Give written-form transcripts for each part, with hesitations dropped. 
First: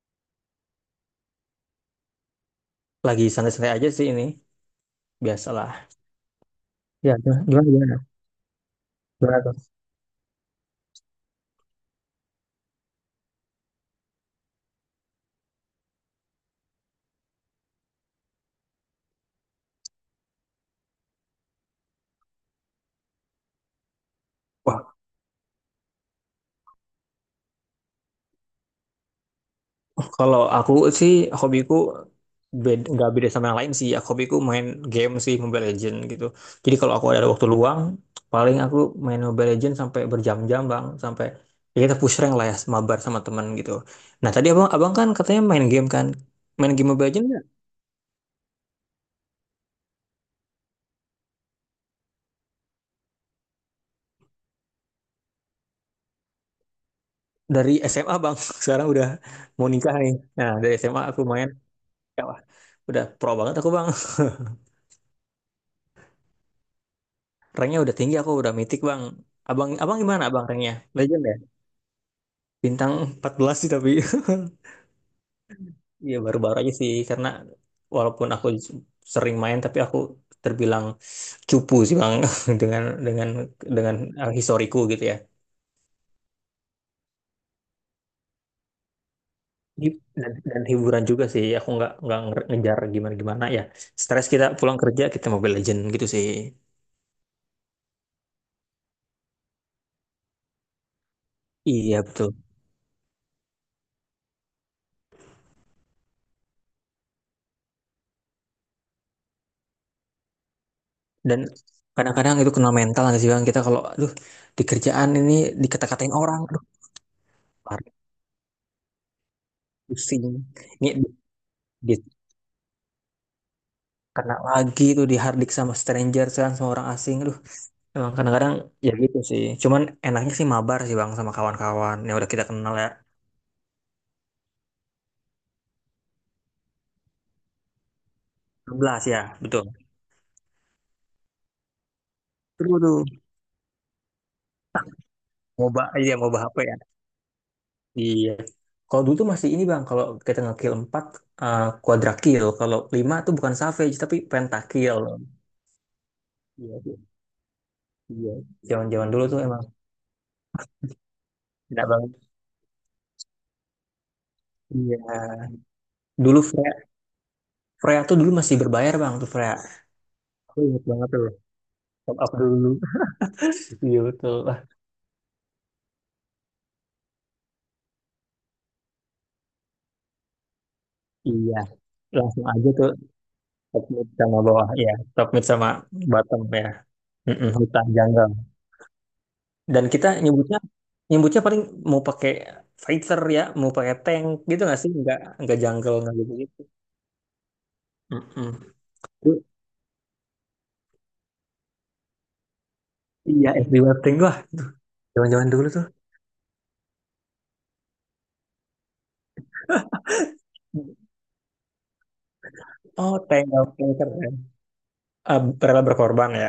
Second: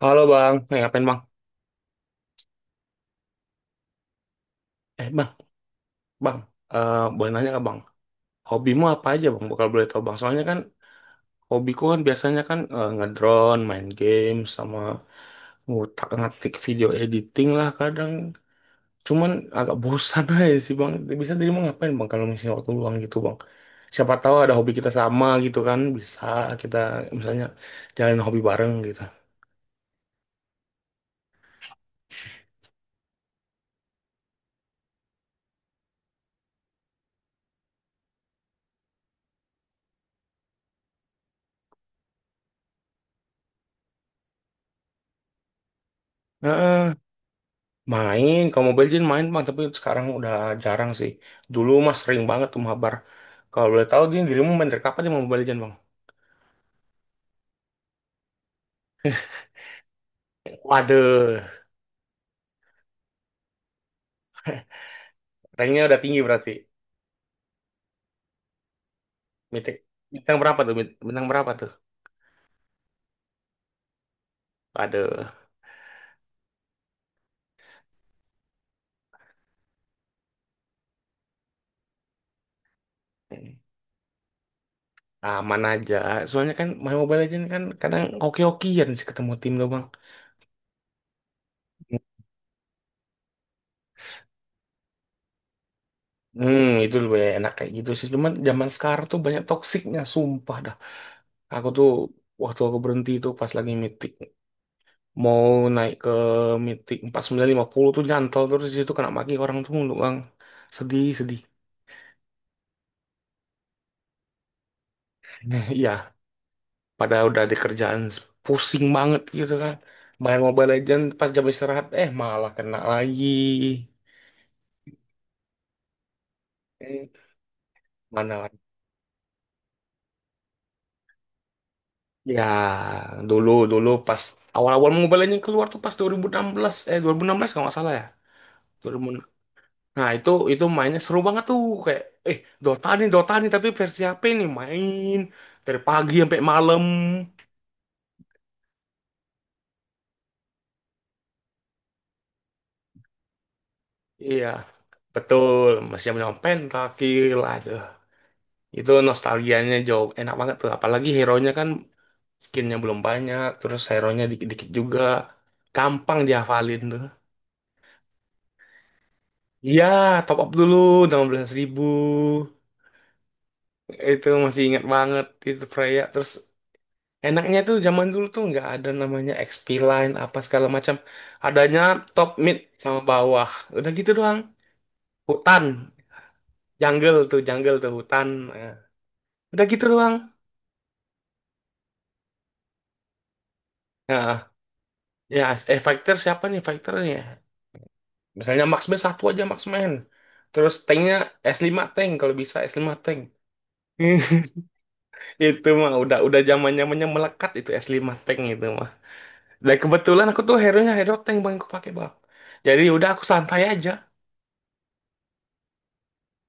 Halo bang, eh, ngapain bang? Lagi santai-santai aja sih ini. Eh bang, Biasalah. bang, eh Ya, boleh gimana, nanya nggak gimana, bang? gimana. Hobimu apa aja Gimana bang? tuh? Bakal boleh tahu bang. Soalnya kan hobiku kan biasanya kan eh, ngedrone, main game, sama ngutak ngatik video editing lah kadang. Cuman agak bosan aja sih bang. Bisa jadi mau ngapain bang kalau misalnya waktu luang gitu bang? Siapa tahu ada hobi kita Wah, sama gitu kan? Bisa kita misalnya jalanin hobi bareng gitu. kalau aku sih hobiku beda, nggak beda sama yang lain sih. Ya, hobiku main game sih, Mobile Legend gitu. Jadi kalau aku ada waktu luang, paling aku main Mobile Legend sampai berjam-jam bang, sampai ya kita push rank lah ya, mabar sama teman gitu. Nah tadi abang kan katanya main game kan, main game Heeh. Mobile Legend nggak? Main, kalau Mobile Legends main bang, tapi sekarang udah jarang sih. Dulu mah sering banget tuh mabar. Kalau boleh tahu, dia dirimu main dari kapan dia mau Mobile Legends bang? Dari SMA bang. Sekarang udah mau nikah nih. Nah dari SMA aku Waduh, main, ya, wah, udah pro banget aku bang. ranknya udah tinggi berarti. Ranknya udah tinggi, aku udah mythic bang. Abang, Mitik. abang gimana Bintang abang berapa ranknya? tuh? Legend Bintang ya? berapa tuh? Bintang 14 sih tapi. Waduh, Iya baru-baru aja sih, karena walaupun aku sering main, tapi aku terbilang cupu sih bang dengan dengan dengan historiku gitu ya. aman aja. Soalnya kan main Mobile Legends kan kadang oke-okean sih ketemu tim tuh bang. Dan hiburan juga sih, aku nggak ngejar gimana-gimana ya. Stres kita pulang kerja kita Mobile Legend gitu sih. Hmm, itu lebih enak kayak gitu sih. Cuman zaman sekarang tuh banyak toksiknya, sumpah dah. Aku tuh Iya betul. waktu aku berhenti itu pas lagi mitik. Mau naik ke mitik 49 50 tuh nyantol terus di situ, kena maki orang tuh mulu bang, sedih sedih. Dan kadang-kadang itu kena mental nggak sih bang, kita kalau, aduh, di kerjaan ini Nah, iya, dikata-katain orang, aduh pada udah di kerjaan pusing banget gitu kan, pusing. main Mobile Ini Legends pas jam istirahat di, eh malah kena lagi. kena lagi tuh di harddik sama stranger kan, sama orang Eh, asing, aduh. Emang mana kadang-kadang lagi ya gitu sih, cuman enaknya sih mabar sih bang, sama kawan-kawan yang udah ya, kita kenal ya. dulu dulu pas awal-awal Mobile Legends keluar tuh pas 2016 kalau nggak salah ya. 16 ya, 2006. betul. Nah itu mainnya seru banget tuh, kayak eh Seru tuh Dota nih tapi versi HP nih, main dari moba, pagi iya, sampai moba HP ya, malam. iya. Kalau dulu tuh masih ini bang, kalau kita ngekill 4, eh, quadra kill, kalau 5 tuh bukan savage tapi Iya, pentakill. betul. Masih zaman Iya, iya, pentakil, kill, aduh. iya. Itu Zaman-zaman dulu tuh emang nostalgianya jauh enak banget tuh. Apalagi hero-nya kan enak banget, skinnya belum banyak, terus hero-nya dikit-dikit iya. juga. Gampang Dulu Freya. dihafalin tuh. Freya tuh dulu masih berbayar bang, tuh Freya. Iya, top up Aku dulu, ingat banget enam tuh, belas ribu. top up dulu. Iya Itu betul. Ah, masih ingat banget, itu Freya. Terus enaknya tuh zaman dulu tuh nggak ada namanya XP line, apa segala macam. iya, Adanya top langsung mid aja tuh, sama bawah. top Udah mid gitu sama doang. bawah ya, top mid Hutan, sama bottom ya. Mm-mm, jungle hutan tuh, hutan. jungle. Nah, udah gitu Dan kita doang. nyebutnya nyebutnya paling mau pakai fighter ya, mau pakai tank Nah, gitu nggak sih? Ya, Nggak eh jungle nggak fighter gitu siapa gitu. nih fighternya? Mm-mm. Misalnya Maxman satu Tuh, aja Maxman. Terus tanknya s lima tank kalau bisa s lima tank. iya, SD Warting, wah, zaman-zaman dulu Itu tuh. mah udah zaman zamannya melekat itu s lima tank itu mah. Dan kebetulan aku tuh hero-nya hero tank bang aku pakai bang. Jadi udah aku santai Oh, aja. tank keren. Ah, rela berkorban ya,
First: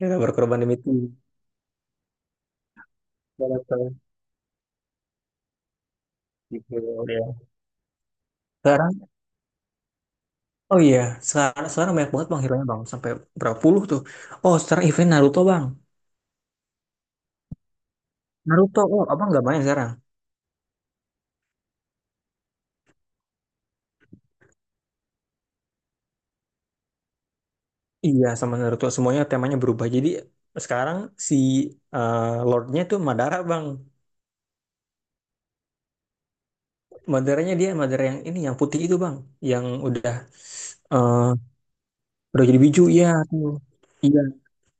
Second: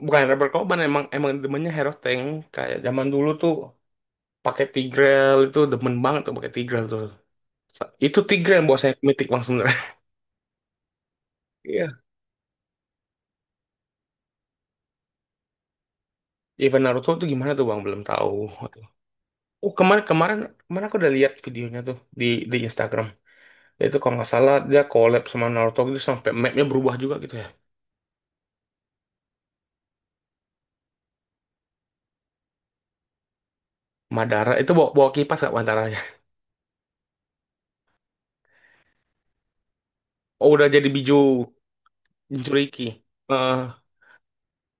rela Bukan rubber berkorban demi korban, tim. emang emang demennya hero tank, kayak zaman dulu tuh Rela berkorban. pakai Tigreal itu demen banget tuh pakai Gitu, Tigreal tuh. ya. Itu Tigreal yang buat saya Sekarang, mitik bang sebenarnya. oh iya, sekarang, Iya. banyak banget bang hero bang, sampai berapa puluh tuh. Oh, sekarang event Naruto bang. Event Naruto tuh gimana tuh bang, belum tahu. Naruto, oh, abang nggak main Oh, sekarang? kemarin kemarin kemarin aku udah lihat videonya tuh di Instagram. Itu kalau nggak salah dia collab sama Naruto gitu sampai mapnya berubah juga gitu ya. Iya, sama Naruto semuanya temanya berubah. Jadi sekarang si eh, Lordnya tuh Madara, bang. Madara itu bawa, bawa kipas gak Madaranya? Madaranya dia Madara yang ini, yang putih itu, bang. Yang Oh udah jadi Biju eh, udah jadi biju, Jinchuriki. iya tuh. Eh, Iya,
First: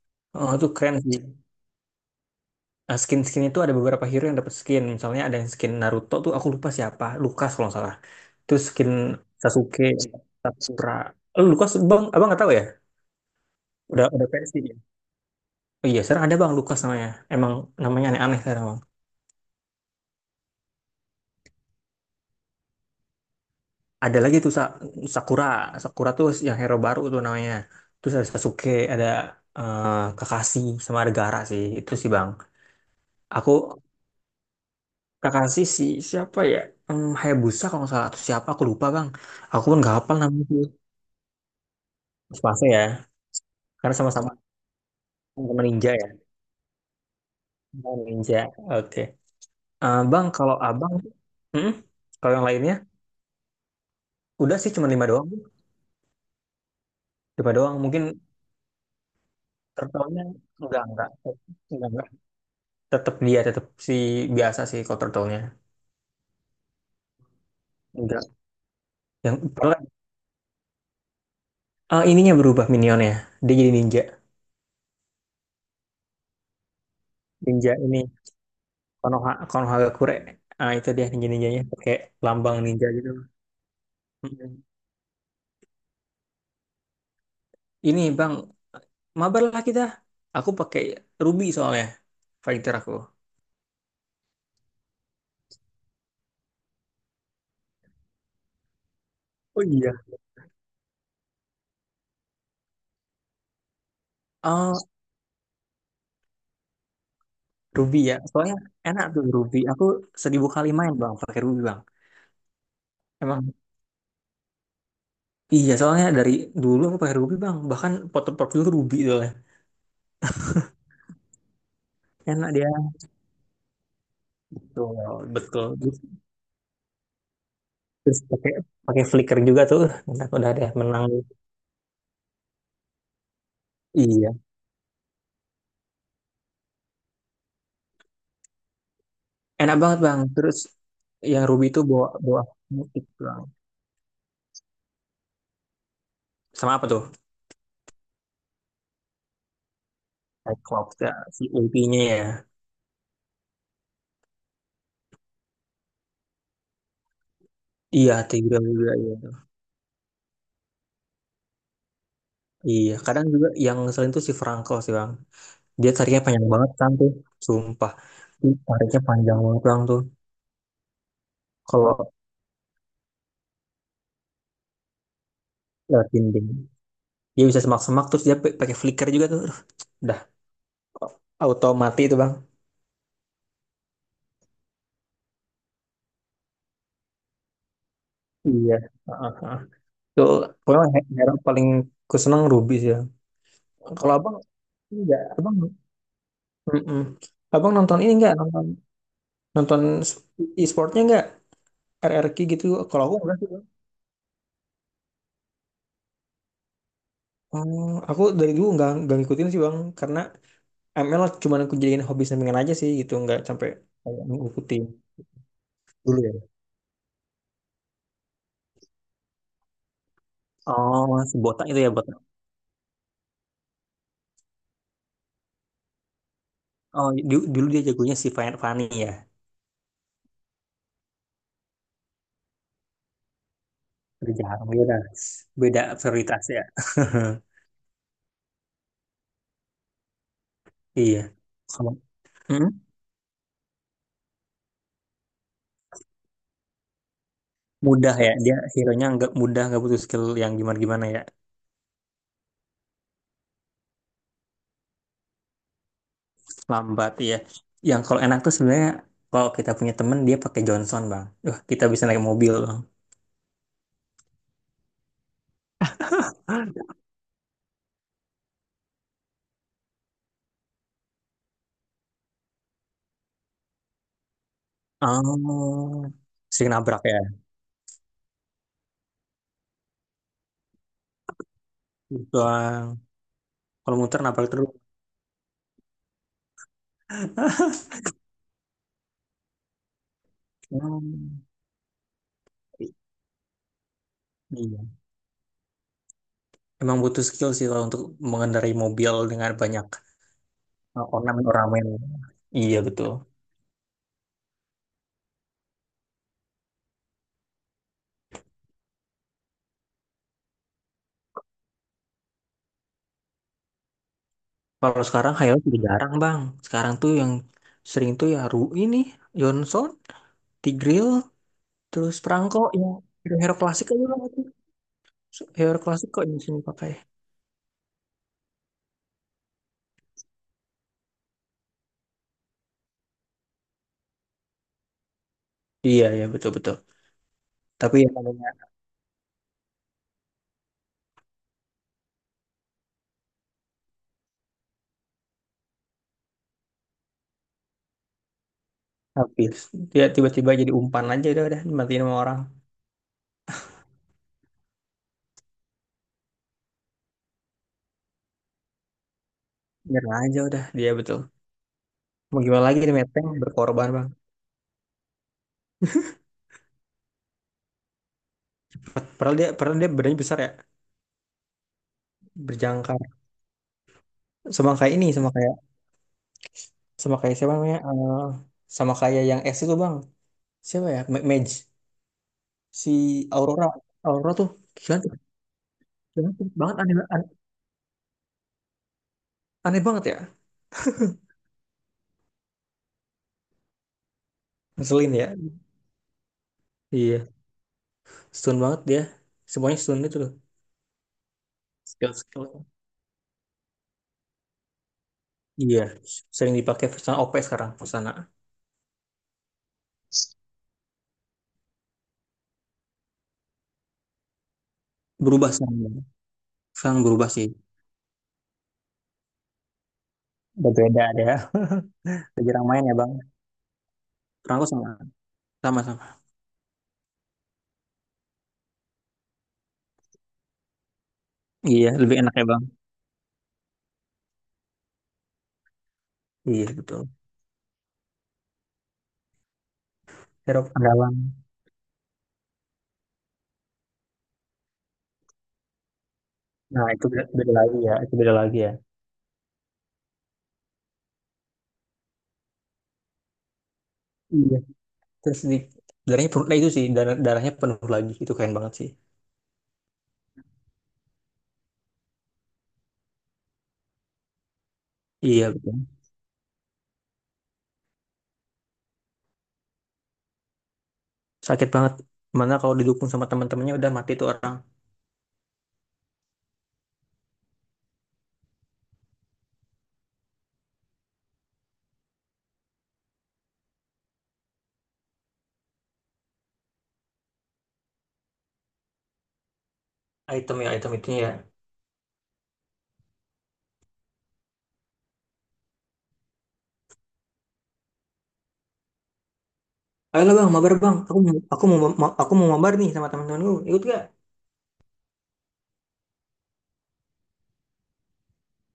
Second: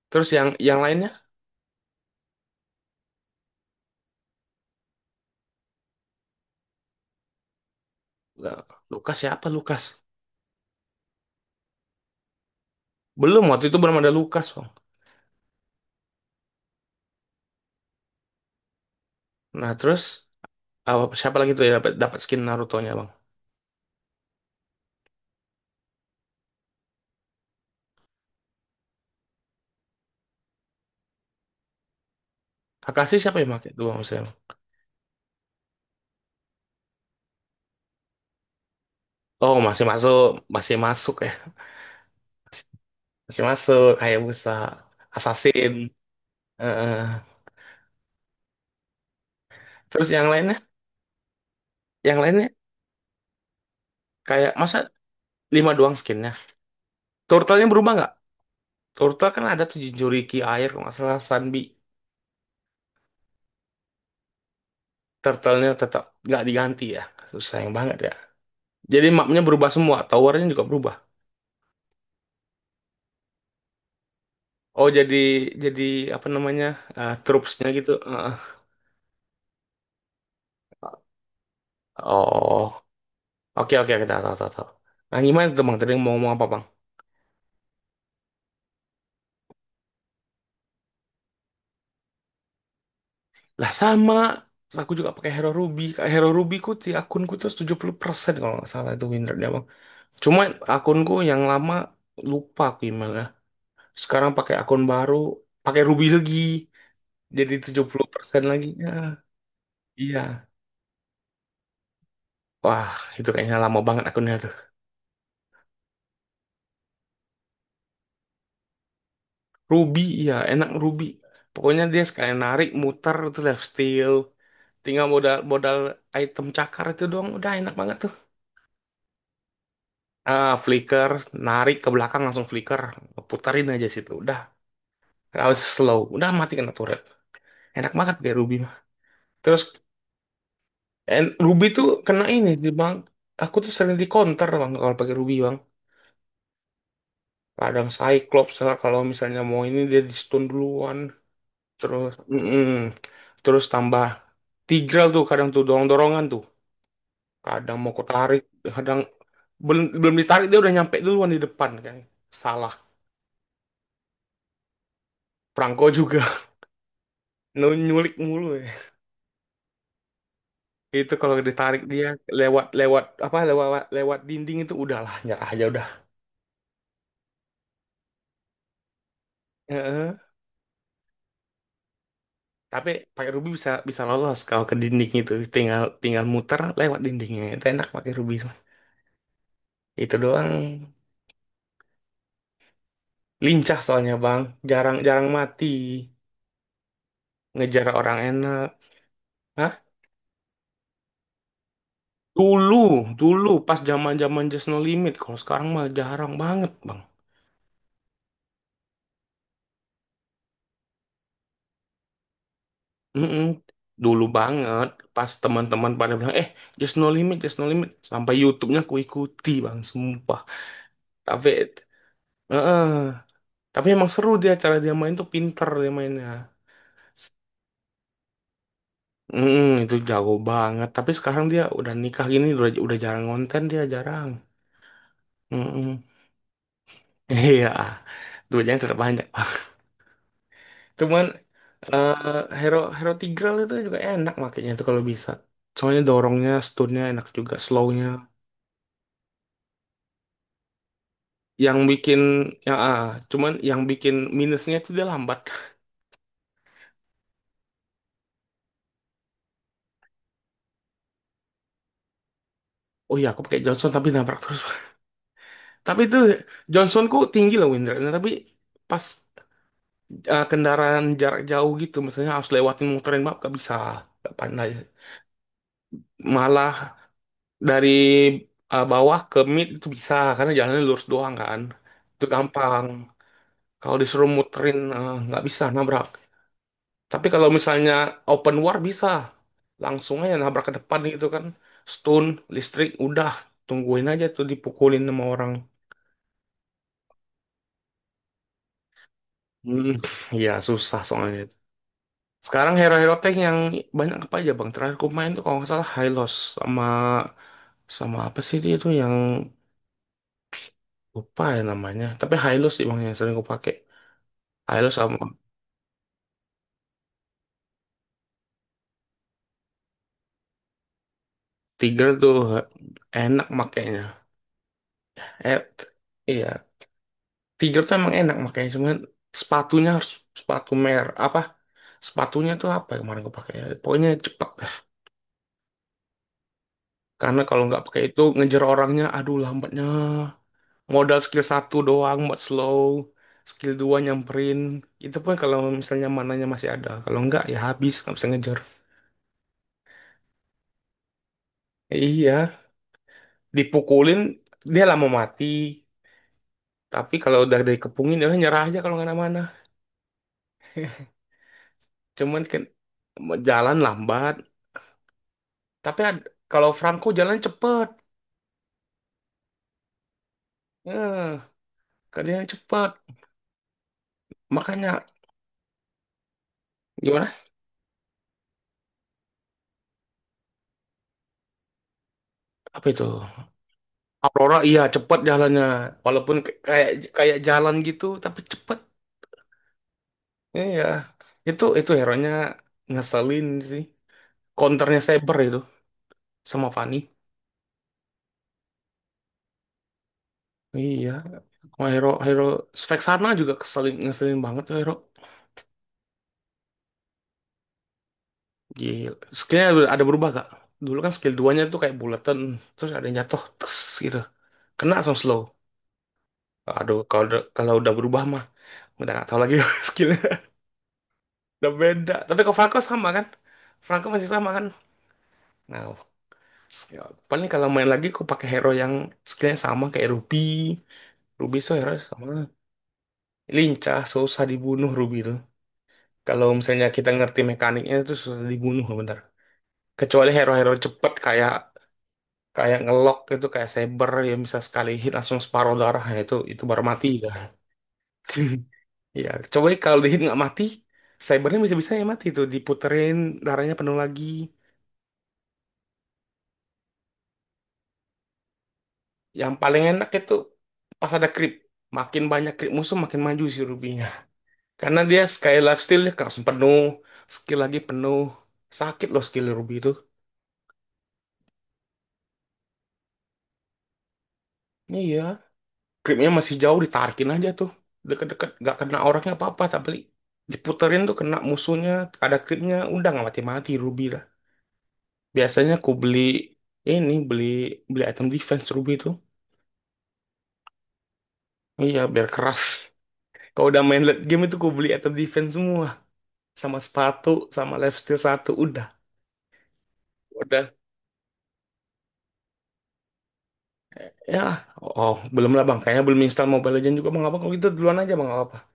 terus yang oh, itu yang keren lainnya. sih. Nah, skin-skin itu ada beberapa hero yang dapat skin. Misalnya ada yang skin Naruto tuh aku lupa siapa, Lukas kalau nggak salah. Lah, Terus skin Lukas siapa Lukas? Sasuke, Sakura. Eh, Lukas, bang, abang nggak tahu ya? Belum, waktu itu belum Udah ada udah Lukas pensi bang. dia. Oh iya, sekarang ada bang Lukas namanya. Emang namanya aneh-aneh sekarang. Nah, terus apa siapa lagi tuh ya dapat dapat skin Naruto-nya bang? Ada lagi tuh Sa- Sakura Sakura tuh yang hero baru tuh namanya. Terus ada Sasuke, ada eh, Kakashi, sama ada Gaara sih, itu sih bang. Kakashi siapa yang Aku pakai tuh bang maksudnya? Kakashi si, siapa ya, Hayabusa kalau nggak salah, atau siapa aku lupa bang. Oh Aku pun masih nggak hafal masuk, namanya tuh, masih masuk ya, Tsubasa ya, masih masuk karena sama-sama, Hayabusa. sama Assassin. ninja ya. Eh, eh, Sama ninja, oke. Eh terus bang, yang lainnya. kalau abang, hmm? Yang Kalau yang lainnya lainnya kayak udah sih, masa cuma lima doang Bang. lima doang skinnya? Lima Turtle-nya doang berubah mungkin nggak? Turtle kan ada tuh turtle. enggak Jinchuriki air kalau nggak enggak salah Sunbi. enggak, tetap dia, tetap si biasa sih kalau turtle. Turtle-nya tetap nggak diganti ya. Sayang banget ya. Enggak. Jadi Yang mapnya berubah bahkan, semua, towernya juga berubah. Ininya berubah minionnya. Dia jadi ninja. Oh jadi apa namanya, eh, troops-nya Ninja gitu. ini Heeh. Konoha Konohagakure. Ah, itu dia ninja-ninjanya pakai lambang Oh ninja gitu. oke oke, kita tahu tahu Mm-mm. tahu. Nah gimana tuh bang? Tadi mau ngomong apa bang? Ini Bang, mabar lah kita. Aku pakai Ruby soalnya, fighter aku. Lah sama, terus aku juga pakai Hero Ruby. Kayak Hero Ruby ku di akunku tuh 70% kalau nggak salah itu win rate-nya, Oh Bang. iya. Cuma akunku yang lama lupa aku emailnya. Sekarang pakai Oh, akun baru, pakai Ruby lagi. Jadi Ruby ya. 70% Soalnya lagi. enak Ya, tuh Ruby. Aku iya. seribu kali main Bang pakai Ruby Bang. Wah, itu Emang kayaknya lama banget akunnya tuh. iya, soalnya dari dulu aku pakai Ruby Bang. Bahkan foto profil Ruby soalnya. Ruby, iya, enak Ruby. Pokoknya dia sekalian Enak narik, dia. muter, itu left steal. Betul, Tinggal modal betul. modal Terus, item cakar itu doang udah enak banget tuh. terus pakai pakai flicker juga tuh. Enak udah Ah, deh menang. flicker, narik ke belakang langsung flicker, putarin aja situ. Iya, Udah, harus slow. Udah mati kena turret. Enak banget kayak Ruby mah. Terus enak banget Bang. Terus and yang Ruby Ruby itu tuh bawa kena bawa ini di bang. musik Bang. Aku tuh sering di counter bang kalau pakai Ruby bang. Sama apa tuh? Kadang Cyclops lah, kalau misalnya mau ini dia di stun Cyclops duluan. ya, si OP-nya Terus, ya. mm-mm. Terus tambah Tigreal tuh, kadang tuh dorong-dorongan tuh. Kadang mau ku Iya, tarik, Tigra juga kadang iya. belum belum ditarik dia udah nyampe duluan di depan kan. Salah. Iya, kadang juga yang selain itu si Frankel sih Bang. Franco Dia juga tariknya panjang banget kan tuh, sumpah. nyulik Dia mulu. Ya. tariknya panjang banget Bang tuh. Itu kalau ditarik Kalau dia lewat, lewat apa, lewat lewat dinding itu udahlah nyerah aja udah. lewat dinding, dia bisa semak-semak, terus dia pakai flicker juga tuh. Aduh, Heeh. udah, auto mati itu Bang. Tapi pakai rubi bisa bisa lolos, kalau ke dinding itu tinggal tinggal muter lewat dindingnya itu, enak pakai rubi Mas. Iya. Heeh, heeh. Itu Tuh, doang, pokoknya hero paling ku seneng Ruby sih, Bang. lincah soalnya Kalau abang, Bang, jarang enggak, jarang abang, mati, mm-mm. Abang ngejar nonton ini orang nggak, enak. nonton Hah? nonton e-sportnya nggak, R R RRQ gitu, Dulu, kalau aku nggak sih dulu bang. pas zaman-zaman Just No Limit. Kalau sekarang mah jarang banget, Bang. Oh, aku dari dulu nggak ngikutin sih bang, karena ML cuma aku jadiin hobi sampingan aja sih gitu, nggak Mm-mm. sampai kayak Dulu ngikutin, banget pas teman-teman pada dulu bilang ya. eh just no limit, just no limit, sampai YouTube-nya ku ikuti bang sumpah, Oh, si tapi botak itu ya, botak. eh tapi emang seru dia, cara dia main tuh pinter dia mainnya. Oh, dulu dia jagonya si Fanny ya. Mm-mm, itu jago banget, tapi sekarang dia udah nikah gini udah jarang konten dia, jarang. Udah jarang, beda, beda Mm-mm. prioritas ya. Iya, duitnya tetap banyak. Iya, Cuman, kalau, eh, Hero mm-mm. Hero Tigreal itu juga enak makanya itu kalau bisa, soalnya dorongnya stunnya enak, juga slownya, Mudah ya dia hero-nya, nggak mudah, nggak butuh skill yang gimana gimana ya. yang bikin yang ah, cuman yang bikin minusnya itu dia lambat. Lambat ya. Yang kalau enak tuh sebenarnya, kalau kita punya temen dia pakai Johnson bang. Wah, kita bisa naik mobil bang. Oh iya, aku pakai Johnson tapi nabrak terus. Tapi itu Johnsonku tinggi loh windranya, tapi pas eh, kendaraan jarak jauh gitu, misalnya harus lewatin muterin map gak bisa, gak pandai. Oh, Malah sering nabrak ya. dari eh, bawah ke mid itu bisa karena jalannya lurus doang kan, itu Gitu, Bang. gampang. Kalau Kalau muter, disuruh nabrak terus. muterin eh, nggak bisa, nabrak. Tapi kalau misalnya open war bisa, langsung aja nabrak ke depan gitu Hmm. kan. Stun, listrik, udah tungguin aja tuh Iya. dipukulin sama orang. Emang butuh skill sih kalau untuk mengendarai mobil dengan banyak Hmm, ya susah soalnya itu. ornamen-ornamen. Sekarang Iya betul. hero-hero tank yang banyak apa aja bang? Terakhir ku main tuh kalau nggak salah Hylos, sama sama apa sih dia itu yang lupa ya namanya. Tapi Hylos sih bang yang sering ku pakai. Hylos Kalau sama sekarang Hilux udah jarang bang. Sekarang tuh yang sering tuh ya ini Johnson, Tigreal, Tiger terus tuh Prangko ya. enak Hero-hero klasik aja makainya. bang itu. Eh, Hero t- klasik kok yang sini iya, pakai. Tiger tuh emang enak makanya cuman sepatunya harus sepatu mer apa, sepatunya tuh apa yang kemarin gue pakai ya? Pokoknya cepet dah, Iya, ya betul-betul. karena kalau nggak Tapi pakai ya itu ngejar namanya orangnya aduh lambatnya, modal skill satu doang buat slow, skill dua nyamperin, itu pun kalau misalnya mananya masih ada, kalau nggak ya habis, nggak bisa ngejar. habis. Dia tiba-tiba jadi umpan aja, udah dimatiin sama orang. Iya, dipukulin dia lama mati, tapi kalau udah dikepungin dia nyerah aja kalau nggak ada mana. Nyerah aja udah dia, betul. Mau Cuman kan gimana lagi nih, Meteng jalan berkorban bang. lambat, tapi kalau Franco jalan cepet. Padahal dia badannya besar ya, Eh, kerjanya cepat. berjangkar. Sama Makanya kayak ini, sama kayak, sama gimana? kayak siapa namanya? Eh, sama kayak yang S itu bang. Siapa ya? Mage. Apa Si itu? Aurora. Aurora tuh Aurora iya gila tuh. cepat jalannya. Walaupun Banget kayak aneh, aneh, kayak jalan gitu tapi cepat. aneh banget ya. Iya. Itu hero-nya ngeselin sih. Counternya Ngeselin Saber ya. itu sama Fanny. Iya, stun banget dia. Semuanya stun itu loh. Iya, sama hero hero Skill-skill. spek sana juga keselin, ngeselin banget tuh hero. Iya, sering dipakai pesan OP sekarang, Pesana. Gila. Skillnya ada berubah gak? Dulu kan skill duanya nya tuh kayak bulatan, terus ada yang jatuh, terus gitu. Kena langsung slow. Berubah sekarang, Bang. Aduh, Sekarang kalau berubah udah, sih. kalau udah berubah mah udah gak tau lagi skill. Berbeda ada ya. Udah beda. Tapi kok Jarang Franco main ya, sama Bang. kan? Franco masih sama kan? Perangku sama. Nah, Sama-sama. ya, paling kalau main lagi aku pakai hero yang skillnya sama kayak Ruby. Ruby so Iya, hero lebih enak ya, sama. Bang. Lincah, susah dibunuh Ruby itu. Kalau Iya, misalnya betul. kita ngerti mekaniknya itu susah dibunuh bentar. Kecuali Herop hero-hero ada, cepet Bang. kayak kayak ngelok itu, kayak Saber yang bisa sekali hit langsung separuh darah, ya itu baru Nah, itu mati beda, ya. beda lagi ya. Itu beda lagi ya. Ya, coba kalau di hit nggak mati, Cybernya bisa-bisa ya mati tuh diputerin, darahnya penuh lagi. Iya. Terus di darahnya penuh, nah itu sih, darahnya penuh lagi. Itu keren banget sih. Yang paling enak itu pas ada creep. Makin banyak creep musuh makin maju si Rubinya. Karena dia Iya, sekali life betul. steal-nya langsung penuh. Skill lagi penuh. Sakit loh skill Ruby itu. Sakit banget. Mana kalau didukung sama teman-temannya udah mati tuh orang. Iya. Creepnya masih jauh ditarikin aja tuh. Deket-deket gak kena orangnya apa-apa. Tapi diputerin tuh kena musuhnya. Ada creepnya. Udah gak mati-mati Ruby lah. Biasanya aku beli ini. Beli beli item defense Ruby itu. Item ya, item itu ya. Iya biar keras. Kalau udah main late game itu aku beli item defense semua. Sama sepatu. Sama lifesteal satu. Udah. Ayolah bang, Udah. mabar bang. Aku mau mabar nih sama teman-temanku. Ikut gak? Ya, oh, belum lah bang. Kayaknya belum install Mobile Legends juga bang. Apa kalau gitu duluan aja bang, nggak apa-apa.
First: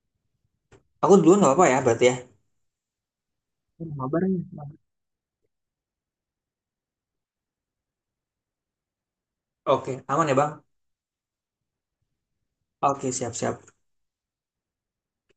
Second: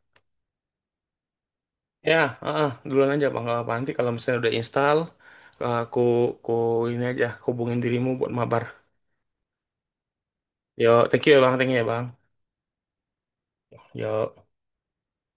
Aku duluan nggak apa-apa ya berarti Ya, ya. heeh, duluan aja bang, nggak apa-apa. Nanti Sama kalau bareng, misalnya udah ya. install, aku, aku ini aja, hubungin dirimu buat mabar. Oke, aman ya Bang? Yo, thank you ya bang, thank you ya bang. Oke, siap-siap. Yo.